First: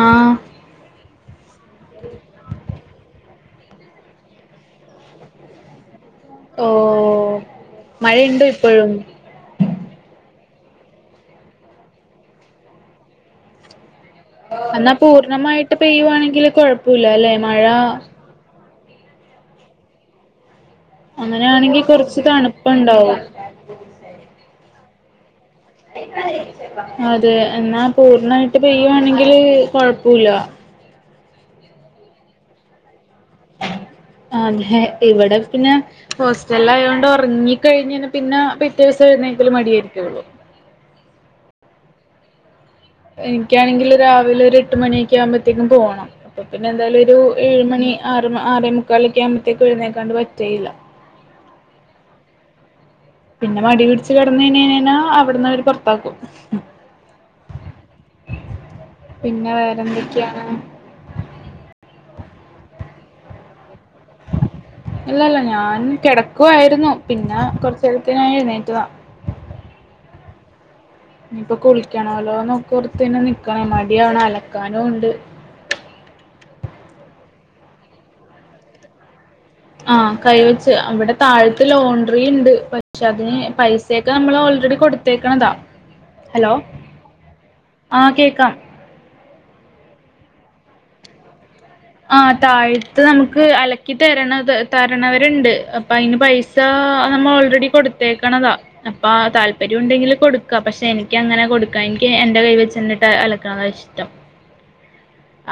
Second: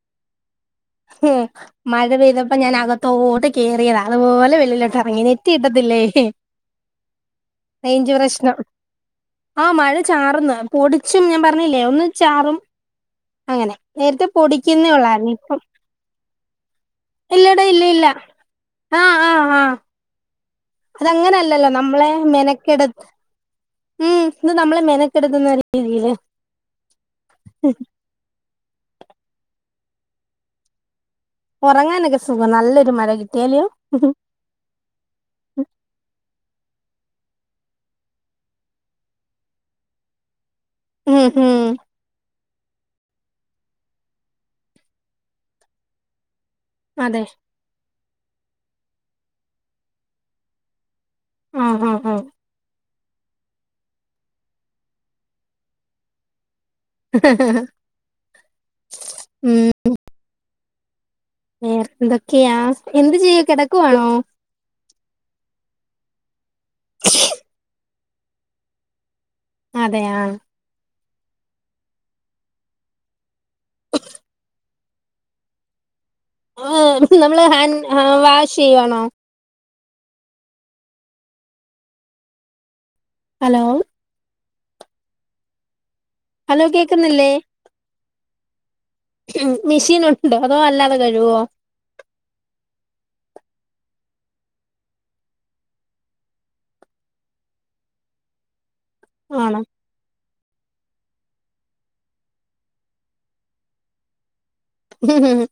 ആഹ് ഹെ മഴ പെയ്തപ്പോ ഞാൻ അകത്തോട്ട് കേറിയതാ അതുപോലെ വെളിലോട്ട് എറങ്ങി നെറ്റ് കിട്ടത്തില്ലേ ഓ റൈഞ്ച് മഴയുണ്ടോ പ്രശ്നം ഇപ്പോഴും ആഹ് മഴ ചാറ്ന്ന് പൊടിച്ചും ഞാൻ പറഞ്ഞില്ലേ ഒന്ന് ചാറും അങ്ങനെ നേരത്തെ പൊടിക്കുന്നേ ഒള്ളായിരുന്നു ഇപ്പം പെയ്യുവാണെങ്കില് കൊഴപ്പുല്ലാലെ മഴ ഇല്ലടാ ഇല്ല ഇല്ല ആഹ് ആഹ് ആഹ് അതങ്ങനെല്ലല്ലോ അങ്ങനെയാണെങ്കി നമ്മളെ കുറച്ച് മെനക്കെടുത്ത് തണുപ്പുണ്ടാവും ഉം ഇത് നമ്മളെ മെനക്കെടുത്തുന്നാരി അതെ എന്നാ പൂർണായിട്ട് പെയ്യുവാണെങ്കില് കൊഴപ്പുല്ല ഒറങ്ങാനൊക്കെ സുഖം നല്ലൊരു മഴ കിട്ട്യാല് അല്ല്യോ അതെ ഇവിടെ പിന്നെ ഹോസ്റ്റലിലായോണ്ട് ഒറങ്ങി കഴിഞ്ഞന്നെ പിന്നെ പിറ്റേ ദിവസം എഴുന്നേൽക്കല് മടിയായിരിക്കു ഉം ഉം എനിക്കാണെങ്കില് രാവിലെ ഒരു എട്ട് മണിയോക്കെ ആവുമ്പത്തേക്കും പോണം അപ്പൊ പിന്നെ എന്തായാലും ഒരു അതെ ഏഴ് മണി ആറ് ആറേമുക്കാലൊക്കെ ആവുമ്പഴത്തേക്കും എഴുന്നേൽക്കാതെ പറ്റേയില്ല ആഹ് ആഹ് ആഹ് പിന്നെ മടി പിടിച്ച് കിടന്നു കഴിഞ്ഞ്ഞ്ഞേനെന്നാ അവിടന്ന് അവര് പൊറത്താക്കും പിന്നെ ഉം വേറെന്തൊക്കെണ്? വേറെ എന്തൊക്കെയാ എന്ത് ചെയ്യാ കെടക്കുവാണോ? അല്ലല്ല ഞാൻ കെടക്കുവായിരുന്നു പിന്നെ കൊർച്ച് നേരത്തെ ഞാൻ എഴുന്നേറ്റതാ അതെ ആഹ് ഇഞ്പ്പൊ കുളിക്കണല്ലോ നോക്കോർത്ത്ങ്ങനെ നിക്ണ മടി അവടെ അലക്കാനും ഉണ്ട് മ്മള് നമ്മള് ഹാൻ വാഷ് ചെയ്യുവാണോ? ആഹ് കൈവച്ച് അവിടെ താഴത്ത് ലോണ്ട്രി ഇണ്ട് പക്ഷെ അതിന് ഹലോ പൈസെ ത് നമ്മള് ഓൾറെഡി കൊടുത്തേക്ണതാ ഹലോ ആഹ് കേക്കാം ഉം മെഷീൻ ഉണ്ടോ അതോ അല്ലാതെ കഴുവോ ആഹ് താഴത്ത് നമുക്ക് അലക്കി തര്ണത് തര്ണവരുണ്ട് അപ്പൊ അയ്ന് പൈസ ഇതാ നമ്മള് ഓൾറെഡി കൊടുത്തേക്ണതാ അപ്പ ആണോ താല്പര്യം ഉണ്ടെങ്കിൽ കൊടു ക്കാ പക്ഷെ എനിക്ക് അങ്ങനെ കൊടുക്കാൻ എനിക്ക് എന്റെ കൈ വെച്ചിട്ട് അലക്ണതാ ഇഷ്ടം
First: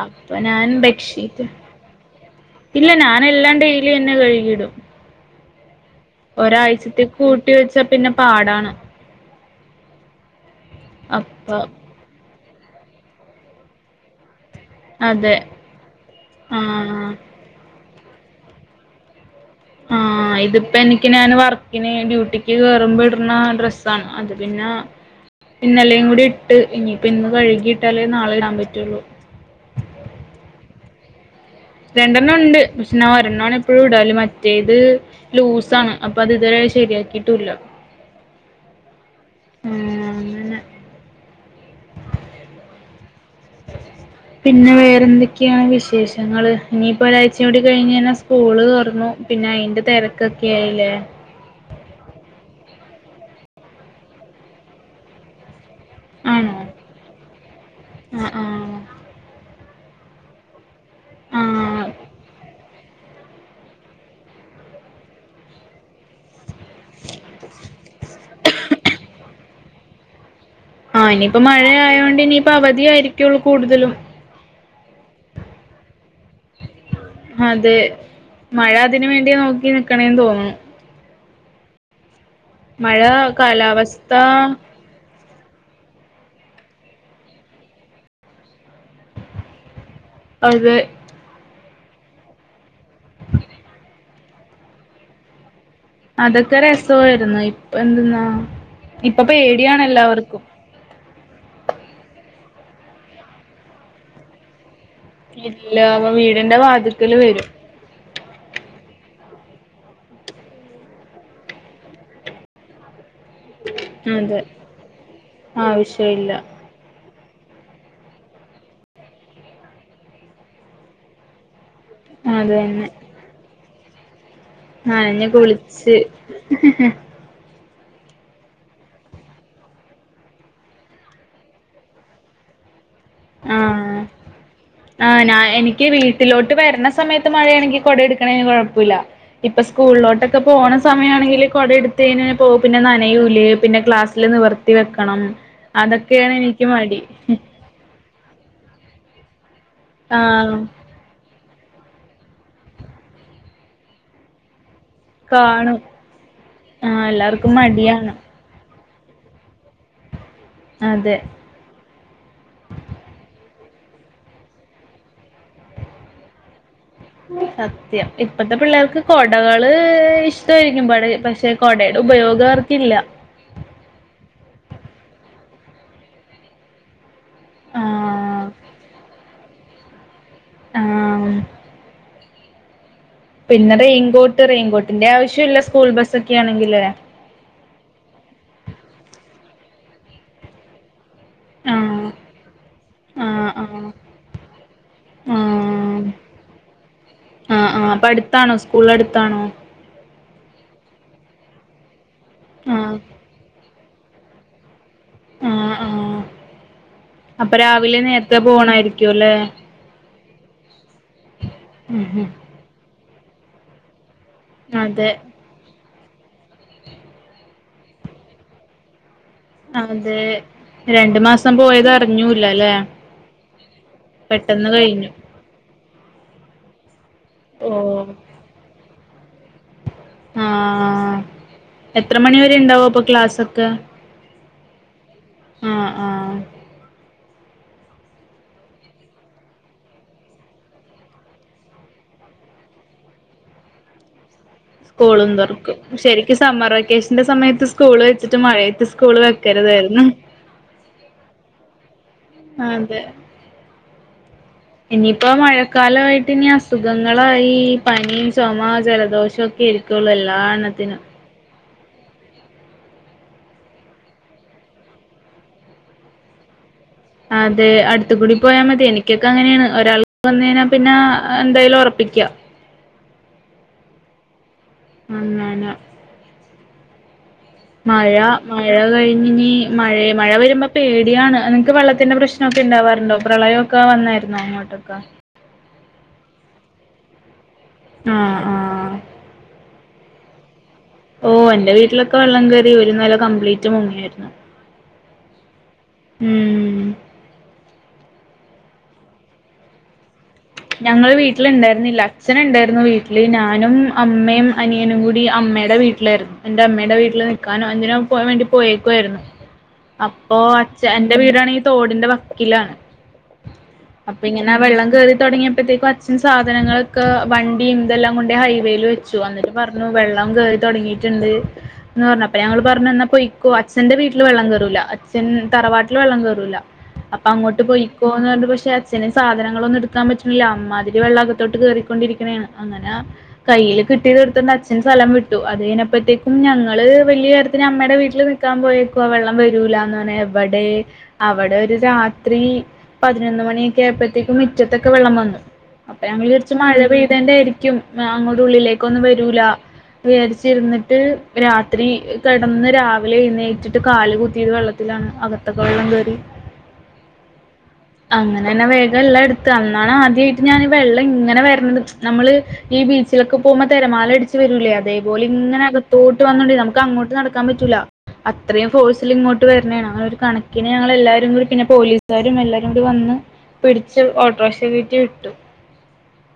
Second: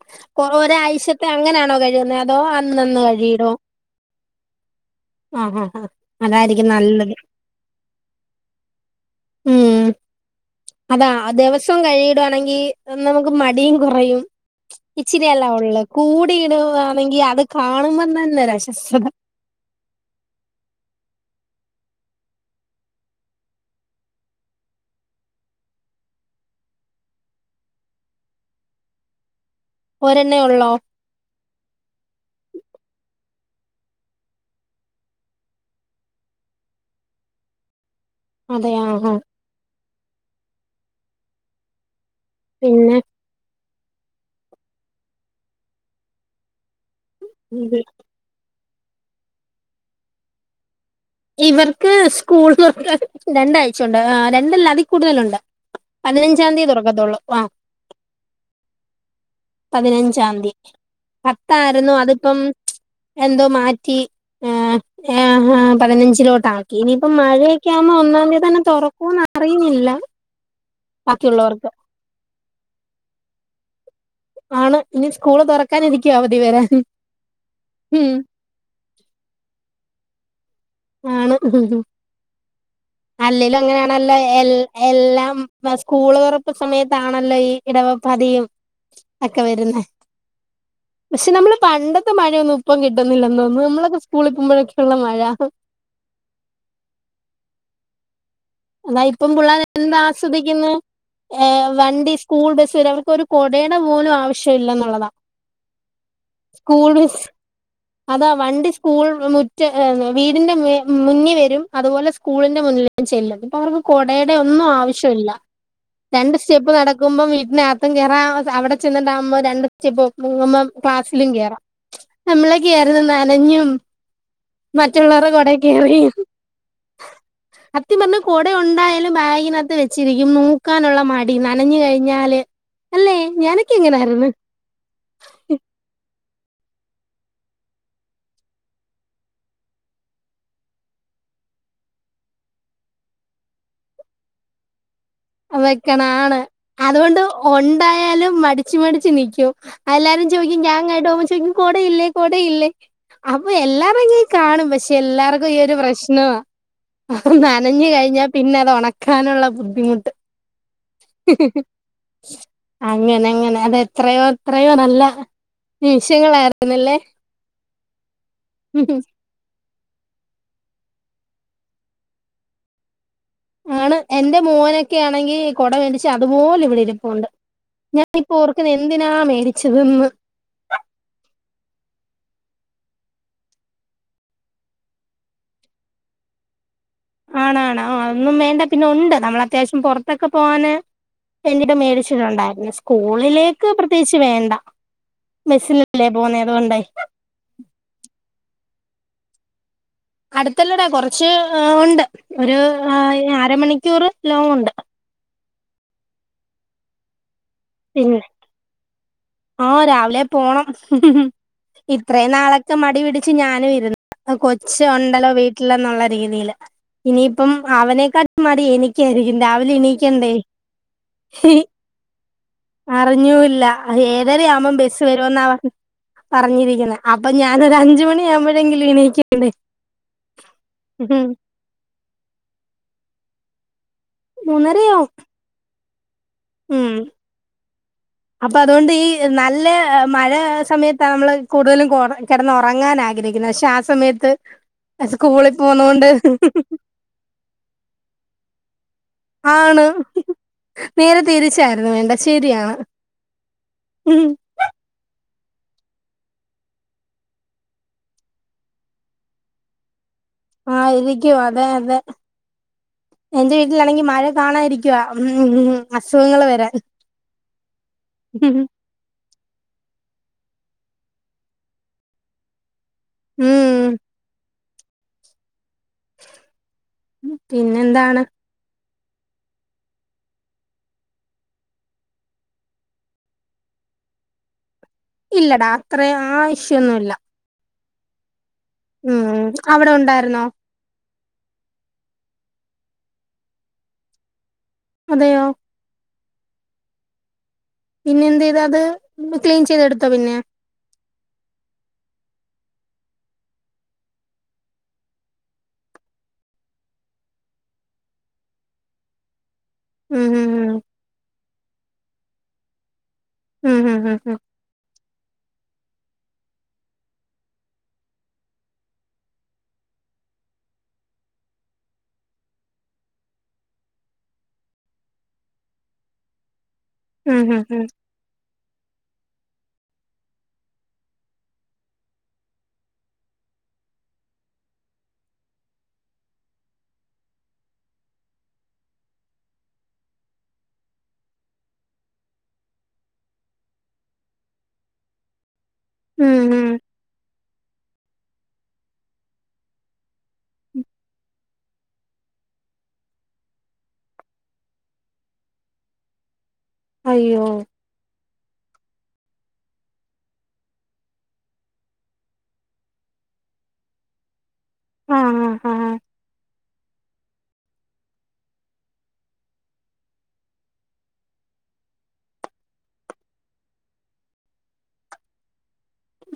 അപ്പൊ ഞാൻ ഒരാഴ്ച്ചത്തെ ബെഡ്ഷീറ്റ് അങ്ങനെണോ കഴിയുന്നത് അതോ അന്ന് അന്ന് കഴികിടോ യില്ന്നെ കഴികിടും ആഹ് ആഹ് ആഹ് അതായിരിക്കും ഒരാഴ്ചത്തേക്ക് നല്ലത് കൂട്ടി വെച്ച പിന്നെ പാടാണ് ഉം അതാ അപ്പൊ ദിവസം കഴികിടണെങ്കി നമുക്ക് മടിയും കുറയും അതെ ഇച്ചിരിയെല്ലെ ഒള്ളെ കൂടി ആ ഇടവാണെങ്കി അത് കാണുമ്പോ തന്നെ ഒരു അശസ്ഥത ആഹ് ഇതിപ്പ എനിക്കി ഞാൻ വർക്കിന് ഡ്യൂട്ടിക്ക് കേറുമ്പോ ഇട്ണ ഡ്രസ്സാണ് അത് പിന്നെ ഇന്നലെയും കൂടി ഇട്ട് ഇനിയിപ്പ ഇന്ന് കഴുകിയിട്ടാലേ നാളെ ഇടാൻ പറ്റുള്ളൂ ഓരെണ്ണേ ഒള്ളോ? രണ്ടെണ്ണം ഉണ്ട് പക്ഷേ ഒരെണ്ണം എപ്പഴും ഇടല് മറ്റേത് ലൂസാണ് അപ്പൊ അത് ഇതുവരെ ശരിയാക്കിട്ടുല്ല അതെയാ ആഹ് ആഹ് അങ്ങനെ പിന്നെ പിന്നെ വേറെ എന്തൊക്കെയാ വിശേഷങ്ങള് ഇനിപ്പോ ഒരാഴ്ച്ചയൂടി കഴിഞ്ഞാന്ന സ്കൂള് തോറന്നു പിന്നെ അയിന്റെ തെരക്കൊക്കെ ആയില്ലേ ഇവർക്ക് സ്കൂള് തൊർക്കാൻ രണ്ടാഴ്ച്ചുണ്ട് രണ്ടല്ല അതികൂടുതലുണ്ട് ആണോ പതിനഞ്ചാന്തി തൊറക്കത്തൊള്ളു ആഹ് ആഹ് ആഹ് പതിനഞ്ചാന്തി ആഹ് പത്തായിര്ന്നു അതിപ്പം എന്തോ മാറ്റി ആഹ് ഏ ഹെ പതിനഞ്ചിലോട്ടാക്കി ഇനിയിപ്പം മഴയൊക്കെ ആവുമ്പം ഒന്നാന്തി തന്നെ തൊറക്കോന്നറിയുന്നില്ല ആഹ് ഇനിയിപ്പോ മഴയായോണ്ട് ഇനിയിപ്പ അവധിയായിരിക്കുള്ളു കൂടുതലും ആണ് ഇനി സ്കൂള് തൊറക്കാനിരിക്ക അവധി വെരാൻ അതെ ഉം മഴ അതിനുവേണ്ടി നോക്കി നിക്കണേന്ന് തോന്നുണു ആണ് മഴ അല്ലേലും കാലാവസ്ഥ അങ്ങനെണല്ലൊ എൽ എല്ലാം സ്കൂള് തൊറപ്പ് സമയത്താണല്ലോ ഈ ഇടവ പ്പാതിയും ഒക്കെ വെരുന്നെ അതെ പക്ഷെ നമ്മളെ പണ്ടത്തെ മഴയൊന്നും ഇപ്പം കിട്ടുന്നില്ലെന്ന് തോന്നുന്നു നമ്മളൊക്കെ സ്കൂളി പോമ്പോഴൊക്കെള്ള മഴ അതൊക്കെ രസായിരുന്നു ഇപ്പെന്ത്‌ന്നാ അതാ ഇപ്പം പുള്ളാര് എന്താസ്വദിക്ക്ന്ന് ഏ വണ്ടി സ്കൂൾ ബസ് വെരെ അവർക്ക് ഒരു കൊടേടെ പോലും ആവശ്യല്ലന്നുള്ളതാ ഇല്ല അപ്പ വീടിന്റെ വാതിക്കല് വെരും അതാ വണ്ടി സ്കൂൾ മുറ്റ വീടിന്റെ മുന്നി വെരും അതുപോലെ സ്കൂളിന്റെ മുന്നിലും ചെല്ലും ഇപ്പ അവർക്ക് കൊടേടെ അതെ ഒന്നും ആവശ്യല്ല ആവശ്യമില്ല രണ്ട് സ്റ്റെപ്പ് നട ക്കുമ്പം വീട്ടിനകത്തും കേറാ അവടെ ചെന്ന്ട്ടാവുമ്പോ രണ്ട് സ്റ്റെപ് വെയ്ക്കുമ്പോ ക്ലാസ്സിലും കേറാ അത് നമ്മളെ തന്നെ നനഞ്ഞും നനഞ്ഞ് മറ്റുള്ളവരുടെകൊടെ കുളിച്ച് കേറിയും സത്യം പർഞ്ഞ കൊട ഒണ്ടായാലും ബാഗിനകത്ത് വെച്ചിരിക്കും നോക്കാനുള്ള മടി നനഞ്ഞു കഴിഞ്ഞാല് അല്ലേ ആഹ് ഞാനൊക്കങ്ങനാര്ന്ന് ആഹ് ഞാൻ എനിക്ക് വീട്ടിലോട്ട് വെര്ണ സമയത്ത് മഴയാണെങ്കി കൊടട്ക്കണേന് കൊഴപ്പുല്ല ഇപ്പ സ്കൂളിലോട്ടൊക്കെ പോണ സമയാണെങ്കില് കൊട എടുത്ത് കയിഞ്ഞാ പിന്നെ നനയൂലെ പിന്നെ ക്ലാസ്സില് നിവർ ത്തി വെക്കണം വെക്കണം അതൊക്കെയാണ് ആണ് എനിക്ക് മടി അതുകൊണ്ട് ഒൺ ണ്ടായാലും മടിച്ച് മടിച്ച് നിക്കും എല്ലാരും ആഹ് ചോയ്ക്കും ഞാങ്ങട്ടോമ്പോ ചോയ്ക്കും കൊടയില്ലേ കൊടയില്ലേ അപ്പൊ എല്ലാവങ്ങി കാണും പക്ഷേ എല്ലാർക്കും ഈ ഒരു കാണും പ്രശ്ന ആഹ് അപ്പൊ എല്ലാർക്കും നനഞ് മടിയാണ് കഴിഞ്ഞ പിന്നത് ഒണക്കാനുള്ള ബുദ്ധിമുട്ട് അതെ ഉം ഉം അങ്ങനങ്ങനെ അതെത്രയോ എത്രയോ നല്ല നിമിഷങ്ങളായിരുന്നല്ലേ സത്യം ഇപ്പത്തെ പിള്ളേർക്ക് കൊട ടകള് ഇഷ്ടായിരിക്കും പട പക്ഷെ കൊടയുടെ ഉപയോഗവർക്കില്ല ആണ് എന്റെ മോനൊക്കാണെങ്കി കൊട മേടിച്ച് അതുപോലെ ഇവിടെ ഇരിപ്പുണ്ട് ഞാനിപ്പോ ആഹ് ഓർക്കുന്നു എന്തിനാ മേടിച്ചതെന്ന് ആഹ് പിന്നെ റെയിൻകോട്ട് റെയിൻകോട്ടിന്റെ ആവശ്യല്ല സ്കൂൾ ബസ്സൊക്കാണെങ്കി ലെ ആണാണ് അതൊന്നും വേണ്ട പിന്നെ ഒണ്ട് നമ്മളത്യാവശ്യം പൊർത്തൊക്കെ പോവാന് വേണ്ടീട്ട് ആഹ് മേടിച്ചിട്ടൊണ്ടായിര്ന്നു ആഹ് സ്കൂളിലേക്ക് ആഹ് പ്രത്യേകിച്ച് വേണ്ട ആഹ് ബെസ്സിലല്ലേ പോന്നെ അതോണ്ടെ ആഹ് ആഹ് അപ്പട്ത്താണോ സ്കൂളട്ത്താണോ അട്ത്തല്ലടാ കൊറച്ച് ഒണ്ട് ഒരു ആഹ് അര മണിക്കൂറ് ലോങൊണ്ട് ആഹ ആഹ അപ്പൊ രാവിലെ നേരത്തെ പോണായിരിക്കും അല്ലെ ഓഹ് രാവിലെ പോണം ഇത്രയും നാളൊക്കെ മടി പിടിച്ച് ഞാനും ഇരുന്നു കൊച്ച അതെ ഉണ്ടല്ലോ വീട്ടിലന്നുള്ള രീതിൽ ഇനിയിപ്പം അവനെക്കാ മടി എനിക്കായിരിക്കും രാവിലെ എണീക്കണ്ടേ രണ്ട് മാസം പോയത് അറിഞ്ഞൂല്ല അല്ലേ അറിഞ്ഞൂല്ല ഒര് ഏഴര ആവുമ്പോം ബസ്സ് കഴിഞ്ഞു വരുമെന്നാണ് പറഞ്ഞിരിക്കുന്നത് അപ്പൊ ഓ ഞാനൊര അഞ്ച് മണി ആവ്മ്പഴെങ്കിലും എണിയിക്കണ്ടേ ആഹ് എത്ര മണി വരെ ഉണ്ടാവും അപ്പൊ ക്ലാസ് ഒക്കെ മൂന്നരയോ ആഹ് ആഹ് ഉം [unintelligible] അപ്പൊ അതുകൊണ്ട് ഈ നല്ല മഴ സമയത്ത നമ്മള് കൂടുതലും കിടന്ന് ഉറങ്ങാൻ ആഗ്രഹിക്കും ക്കുന്ന പക്ഷെ ആ സമയത്ത് സ്കൂളും ത സ്കൂളിൽ തുറക്കും പോന്നോണ്ട് ശെരിക്കും സമ്മർ വെക്കേഷന്റെ സമയത്ത് സ്കൂൾ വെച്ചിട്ട് മഴയത്ത് സ്കൂള് ആണ് വെക്കരുതായിരുന്നു നേരെ തിരിച്ചായിരുന്നു വേണ്ടെ ശരിയാണ് അതെ ഉം ഇനിയിപ്പോ മഴക്കാലമായിട്ട് ഇനി അസുഖങ്ങളായി പനിയും ചുമ ജലദോഷം ഒക്കെ ഇരിക്കും ക്കുള്ളൂ അല്ലാ ആഹ ഇരിക്കും അതെ അതെ എന്റെ വീട്ടിലാണെങ്കി മഴ കാണാ ഇരിക്കുവ ഉം അസുഖങ്ങള് വരാൻ അതെ അടുത്ത് കൂടി പോയാൽ മതി എനിക്ക് ക്കെ അങ്ങനെയാണ് ഒരാൾക്ക് വന്ന കഴിഞ്ഞാൽ പിന്നെ എന്തായാലും ഒറപ്പിക്ക ഉം ഉം അയെന്നെ ഉം മയ മഴ കഴിഞ്ഞിനി മഴേ മഴ വരുമ്പോ പേടിയാണ് നിങ്ങക്ക് വെള്ളത്തിന്റെ പ്രശ്നൊക്കെ ഇണ്ടാവാറുണ്ടോ പ്രളയം ഒക്കെ വന്നായിരുന്നു അങ്ങോട്ടൊക്കെ ഇല്ലടാ അത്ര ആ ഇഷ്യൂന്നുല്ല ആഹ് ആഹ് ഉം അവിടെ ഉണ്ടായിരുന്നോ ഓഹ് എന്റെ വീട്ടിലൊക്കെ വെള്ളം കേറി ഒരു നില കംപ്ലീറ്റ് മുങ്ങിയായിരുന്നു അതെയോ ഉം പിന്നെന്ത്യ്താ അത് ക്ലീൻ ചെയ്തെടുത്താ പിന്നെ ഞങ്ങള് വീട്ടില് ഇണ്ടേര്ന്നില്ല അച്ഛന് ഇണ്ടേര്ന്നു വീട്ടില് ഞാനും അമ്മയും അനിയനും കൂടി അമ്മേടെ വീ ട്ടിലായിരുന്നു എന്റെ അമ്മയുടെ വീട്ടിൽ നിക്കാനോ എന്തിനോ പോ വേണ്ടി പോയേക്കുവായിരുന്നു ഉം അപ്പൊ അച്ഛ എന്റെ വീടാണെങ്കി തോടിന്റെ വക്കിലാണ് ഉം ഉം ഉം ഉം അപ്പൊ ഉം ഇങ്ങനെ വെള്ളം കേറി തുടങ്ങിയപ്പോഴത്തേക്കും അച്ഛൻ സാധനങ്ങളൊക്കെ വണ്ടി ഇതെല്ലാം കൊണ്ട ഹൈവേയിൽ വെച്ചു ന്നിട്ട് പറഞ്ഞു വെള്ളം കേറി തൊടങ്ങിയിട്ടുണ്ട് ന്ന് പറഞ്ഞു അപ്പൊ ഞങ്ങള് പറഞ്ഞു ഇന്നാ പൊയിക്കോ അച്ഛന്റെ വീട്ടില് വെള്ളം കയറൂല അച്ഛൻ തറവാട്ടില് വെള്ളം കയറൂല അപ്പൊ ഉം ഉം അങ്ങോട്ട് ഉം ഉം പോയിക്കോന്ന്ണ്ട് പക്ഷെ അച്ഛനും സാധനങ്ങളൊന്നും എടു ക്കാൻ പറ്റ്ണില്ല അമ്മാതിരി വെള്ളം അകത്തോട്ട് കേറിക്കൊണ്ടിരിക്കണേണ് അങ്ങനെ കയ്യില് കിട്ടിയത് എടുത്തണ്ട് അച്ഛൻ സ്ഥലം വിട്ടു അത് കഴിഞ്ഞ് അപ്പഴത്തേക്കും ഞങ്ങള് വലിയ കാര്യത്തില് അമ്മയുടെ വീട്ടില് നി ക്കാൻ പോയേക്കുവ വെള്ളം വരൂലാന്ന് പറഞ്ഞ് എവടെ അവടെ ഒരു രാത്രി പതിനൊന്ന് മണിയൊക്കെയപ്പോഴത്തേക്കും മുറ്റത്തൊക്കെ വെള്ളം വന്നു അപ്പൊ ഞങ്ങൾ ഉം വിചാര്ച്ച് ഉം മഴ പെ യ്തെൻ്റായിരിക്കും അങ്ങോട്ട് ഉള്ളിലേക്കൊന്നും വരൂല. വിചാരിച്ചിരുന്നിട്ട് രാത്രി കിടന്ന് രാവിലെ എഴുന്നേറ്റിട്ട് കാല് കൂത്തിയത് വെള്ള ത്തിലാണ് അകത്തൊക്കെ വെള്ളം കയറി. അയ്യോ അങ്ങനെല്ലാം വേഗംല്ലാം എ ടുത്ത് അന്നാണ് ആദ്യായിട്ട് ഞാൻ വെള്ളം ഇങ്ങനെ വരണത് നമ്മള് ഈ ബീച്ചിലൊക്കെ പോകുമ്പോ തിരമാല അടച്ച് വരൂലേ? ആഹ് അതേപോലെങ്ങന ആഹ് ആഹ് അകത്തോട്ട് വന്നിണ്ട് നമുക്കങ്ങോട്ട് നടക്കാൻ പറ്റില്ല. അത്രയും ഫോഴ്സിൽ ഇങ്ങോട്ട് വരണാണ് അങ്ങനെ ഒരു കണക്കിന് ഞങ്ങളെല്ലാരും കൂടി പിന്നെ പോലീസുകാരും എല്ലാരും കൂടി വന്ന് പിടിച്ച് ഓട്ടോറിക്ഷ കേറ്റി വിട്ടു.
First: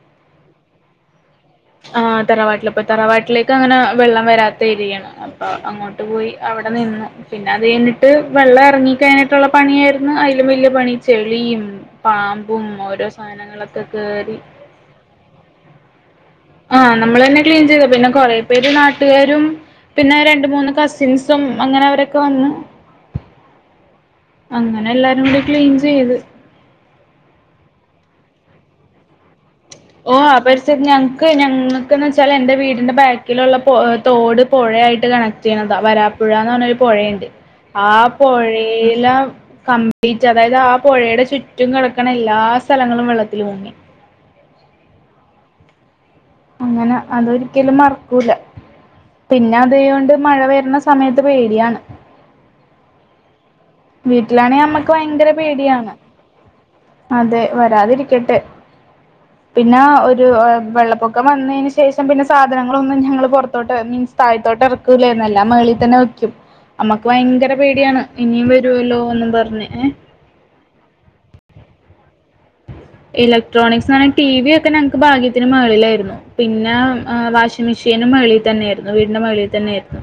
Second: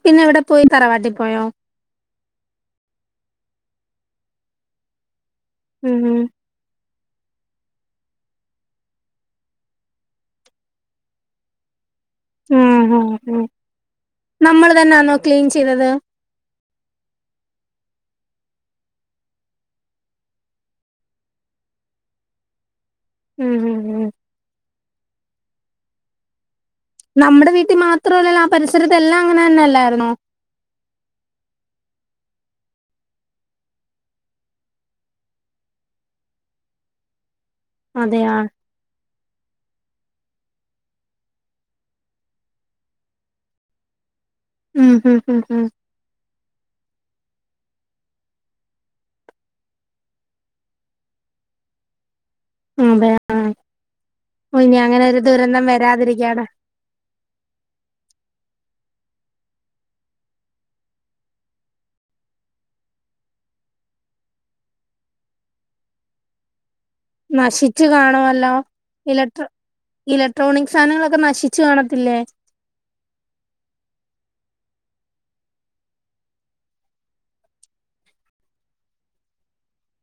പിന്നെ എവിടെ പോയി തറവാട്ടിൽ പോയോ? ആഹ് തറവാട്ടിലപ്പൊ തറവാട്ടിലേക്ക് അങ്ങനെ വെള്ളം വരാത്ത ഏരിയാണ് അപ്പൊ ഉം അങ്ങോട്ട് ഉം പോയി. അവിടെ നിന്നു. പിന്നെ അത് കഴിഞ്ഞിട്ട് വെള്ളം ഇറങ്ങി കഴിഞ്ഞിട്ടുള്ള പണിയയിരുന്നു അതിലും വല്യ പണി ചെളിയും പാമ്പും ഓരോ സാധനങ്ങളൊക്കെ കേറി തന്നാണോ ക്ലീൻ ചെയ്തത്? ആഹ് നമ്മളെന്നെ ക്ലീൻ ചെയ്തു പിന്നെ കൊറെ പേര് നാട്ടുകാരും പിന്നെ രണ്ട് മൂന്ന് കസിൻസും അങ്ങനെ അവരൊക്കെ വന്ന് ഉം ഉം ഉം അങ്ങനെ എല്ലാരും കൂടി ക്ലീൻ ചെയ്ത്. നമ്മുടെ വീട്ടിൽ മാത്രമല്ലല്ലോ ആ പരിസരത്തെ എല്ലാം അങ്ങനെന്നെ അല്ലായി ഓഹ് ആ ഞങ്ങക്ക് ഞങ്ങൾക്കെന്നച്ചാൽ എൻ്റെ വീടിന്റെ ബാക്കിലുള്ള തോട് പുഴയായിട്ട് കണ ണതാ വരാപ്പുഴന്നറഞ്ഞരു പുഴയുണ്ട് ആ അതെയാ പുഴയില കംപ്ലീറ്റ് അതായത് ആ പുഴയുടെ ചുറ്റും കിടക്കണ എല്ലാ സ്ഥലങ്ങളും വെള്ളത്തിൽ മുങ്ങി. ഉം ഉം ഉം ഉം അങ്ങനെ അതൊരിക്കലും മറക്കൂല. പിന്നെ അതൊണ്ട് മഴ വരുന്ന സമയത്ത് പേടിയാണ്. അതെ വീട്ടിലാണെ ഇനി അമ്മക്ക് അങ്ങനെ ഒരു ഭയങ്കര ദുരന്തം പേടിയാണ് വരാതിരിക്കട്ടെ അതെ വരാതിരിക്കട്ടെ. പിന്നെ ഒരു വെള്ളപ്പൊക്കം വന്നന് ശേഷം പിന്നെ സാധനങ്ങളൊന്നും ഞങ്ങൾ പുറത്തോട്ട് മീൻസ് താഴത്തോട്ട് ഇറക്കില്ലാരുന്നു എല്ലാം മേളിൽ തന്നെ വെക്കും നമ്മുക്ക് ഭയങ്കര നശിച്ചു പേടിയാണ് ഇനിയും വ രുവല്ലോന്നും പർഞ്ഞ് എഹ് ഇലക്ട്രോണിക്സാനങ്ങളൊക്കെ നശിച്ചു കാണത്തില്ലേ? ഇലക്ട്രോണിക്സാനം ടി വിയൊക്കെ ഞങ്ങക്ക് ഭാഗ്യത്തിന് മേളിലായിരുന്നു പിന്നാ വാഷിംഗ് മെഷീനും മേളി തന്നെരുന്നു വീടിന്റെ മേളിതന്നെയിരുന്നു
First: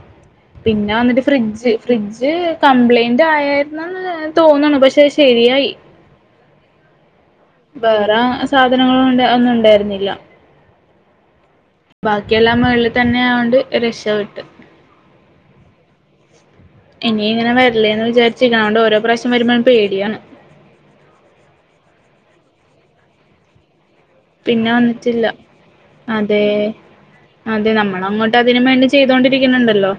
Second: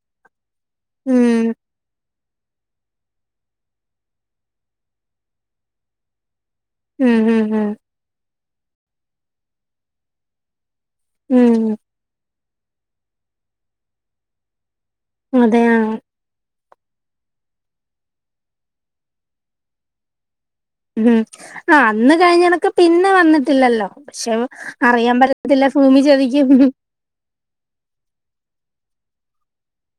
പിന്നാന്നിട്ട് ഉം ഫ്രിഡ്ജ് ഫ്രിഡ്ജ് കംപ്ലൈന്റ് ആയേര്ന്നന്ന് തോന്ന്ണു പക്ഷെ അത് ശെരിയായി ഉം ഉം ഉം വേറാ സാധനങ്ങളണ്ട് ഒന്നും ഉണ്ടായിര്ന്നില്ല ഉം ഉം ബാക്കിയെല്ലാം മേളിൽ തന്നെ ആയോണ്ട് രക്ഷപെട്ട് അതെയാ ഇനി ഇങ്ങനെ വരല്ലേന്ന് വിചാരിച്ച്ക്കാണ്ട് ഓരോ പ്രാവശ്യം വരുമ്പ പേടിയാണ് ഉഹുംആ അന്ന് കഴിഞ്ഞണക്ക് പിന്നെ വന്നിട്ടില്ലല്ലോ പക്ഷെ പിന്നെ അറിയാൻ വന്നിട്ടില്ല പറ്റത്തില്ല ഫൂമി അതെ ചതിക്കും അതെ നമ്മളങ്ങോട്ട് അതിനുംമേണ്ടി ചെയ്തോണ്ടിരിക്ക്ന്ന്ണ്ടല്ലോ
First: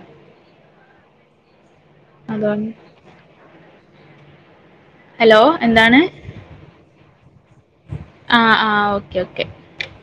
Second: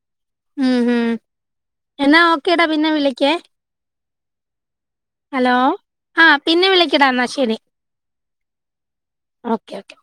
ഉംഹും എന്നാ അതോ ഓക്കേടാ പിന്നെ വിളിക്കേ ഹലോ ആഹ് പിന്നെ വിളിക്കടാന്നാ ശെരി ആ ആ ഓക്കെ ഓക്കെ ഓക്കെ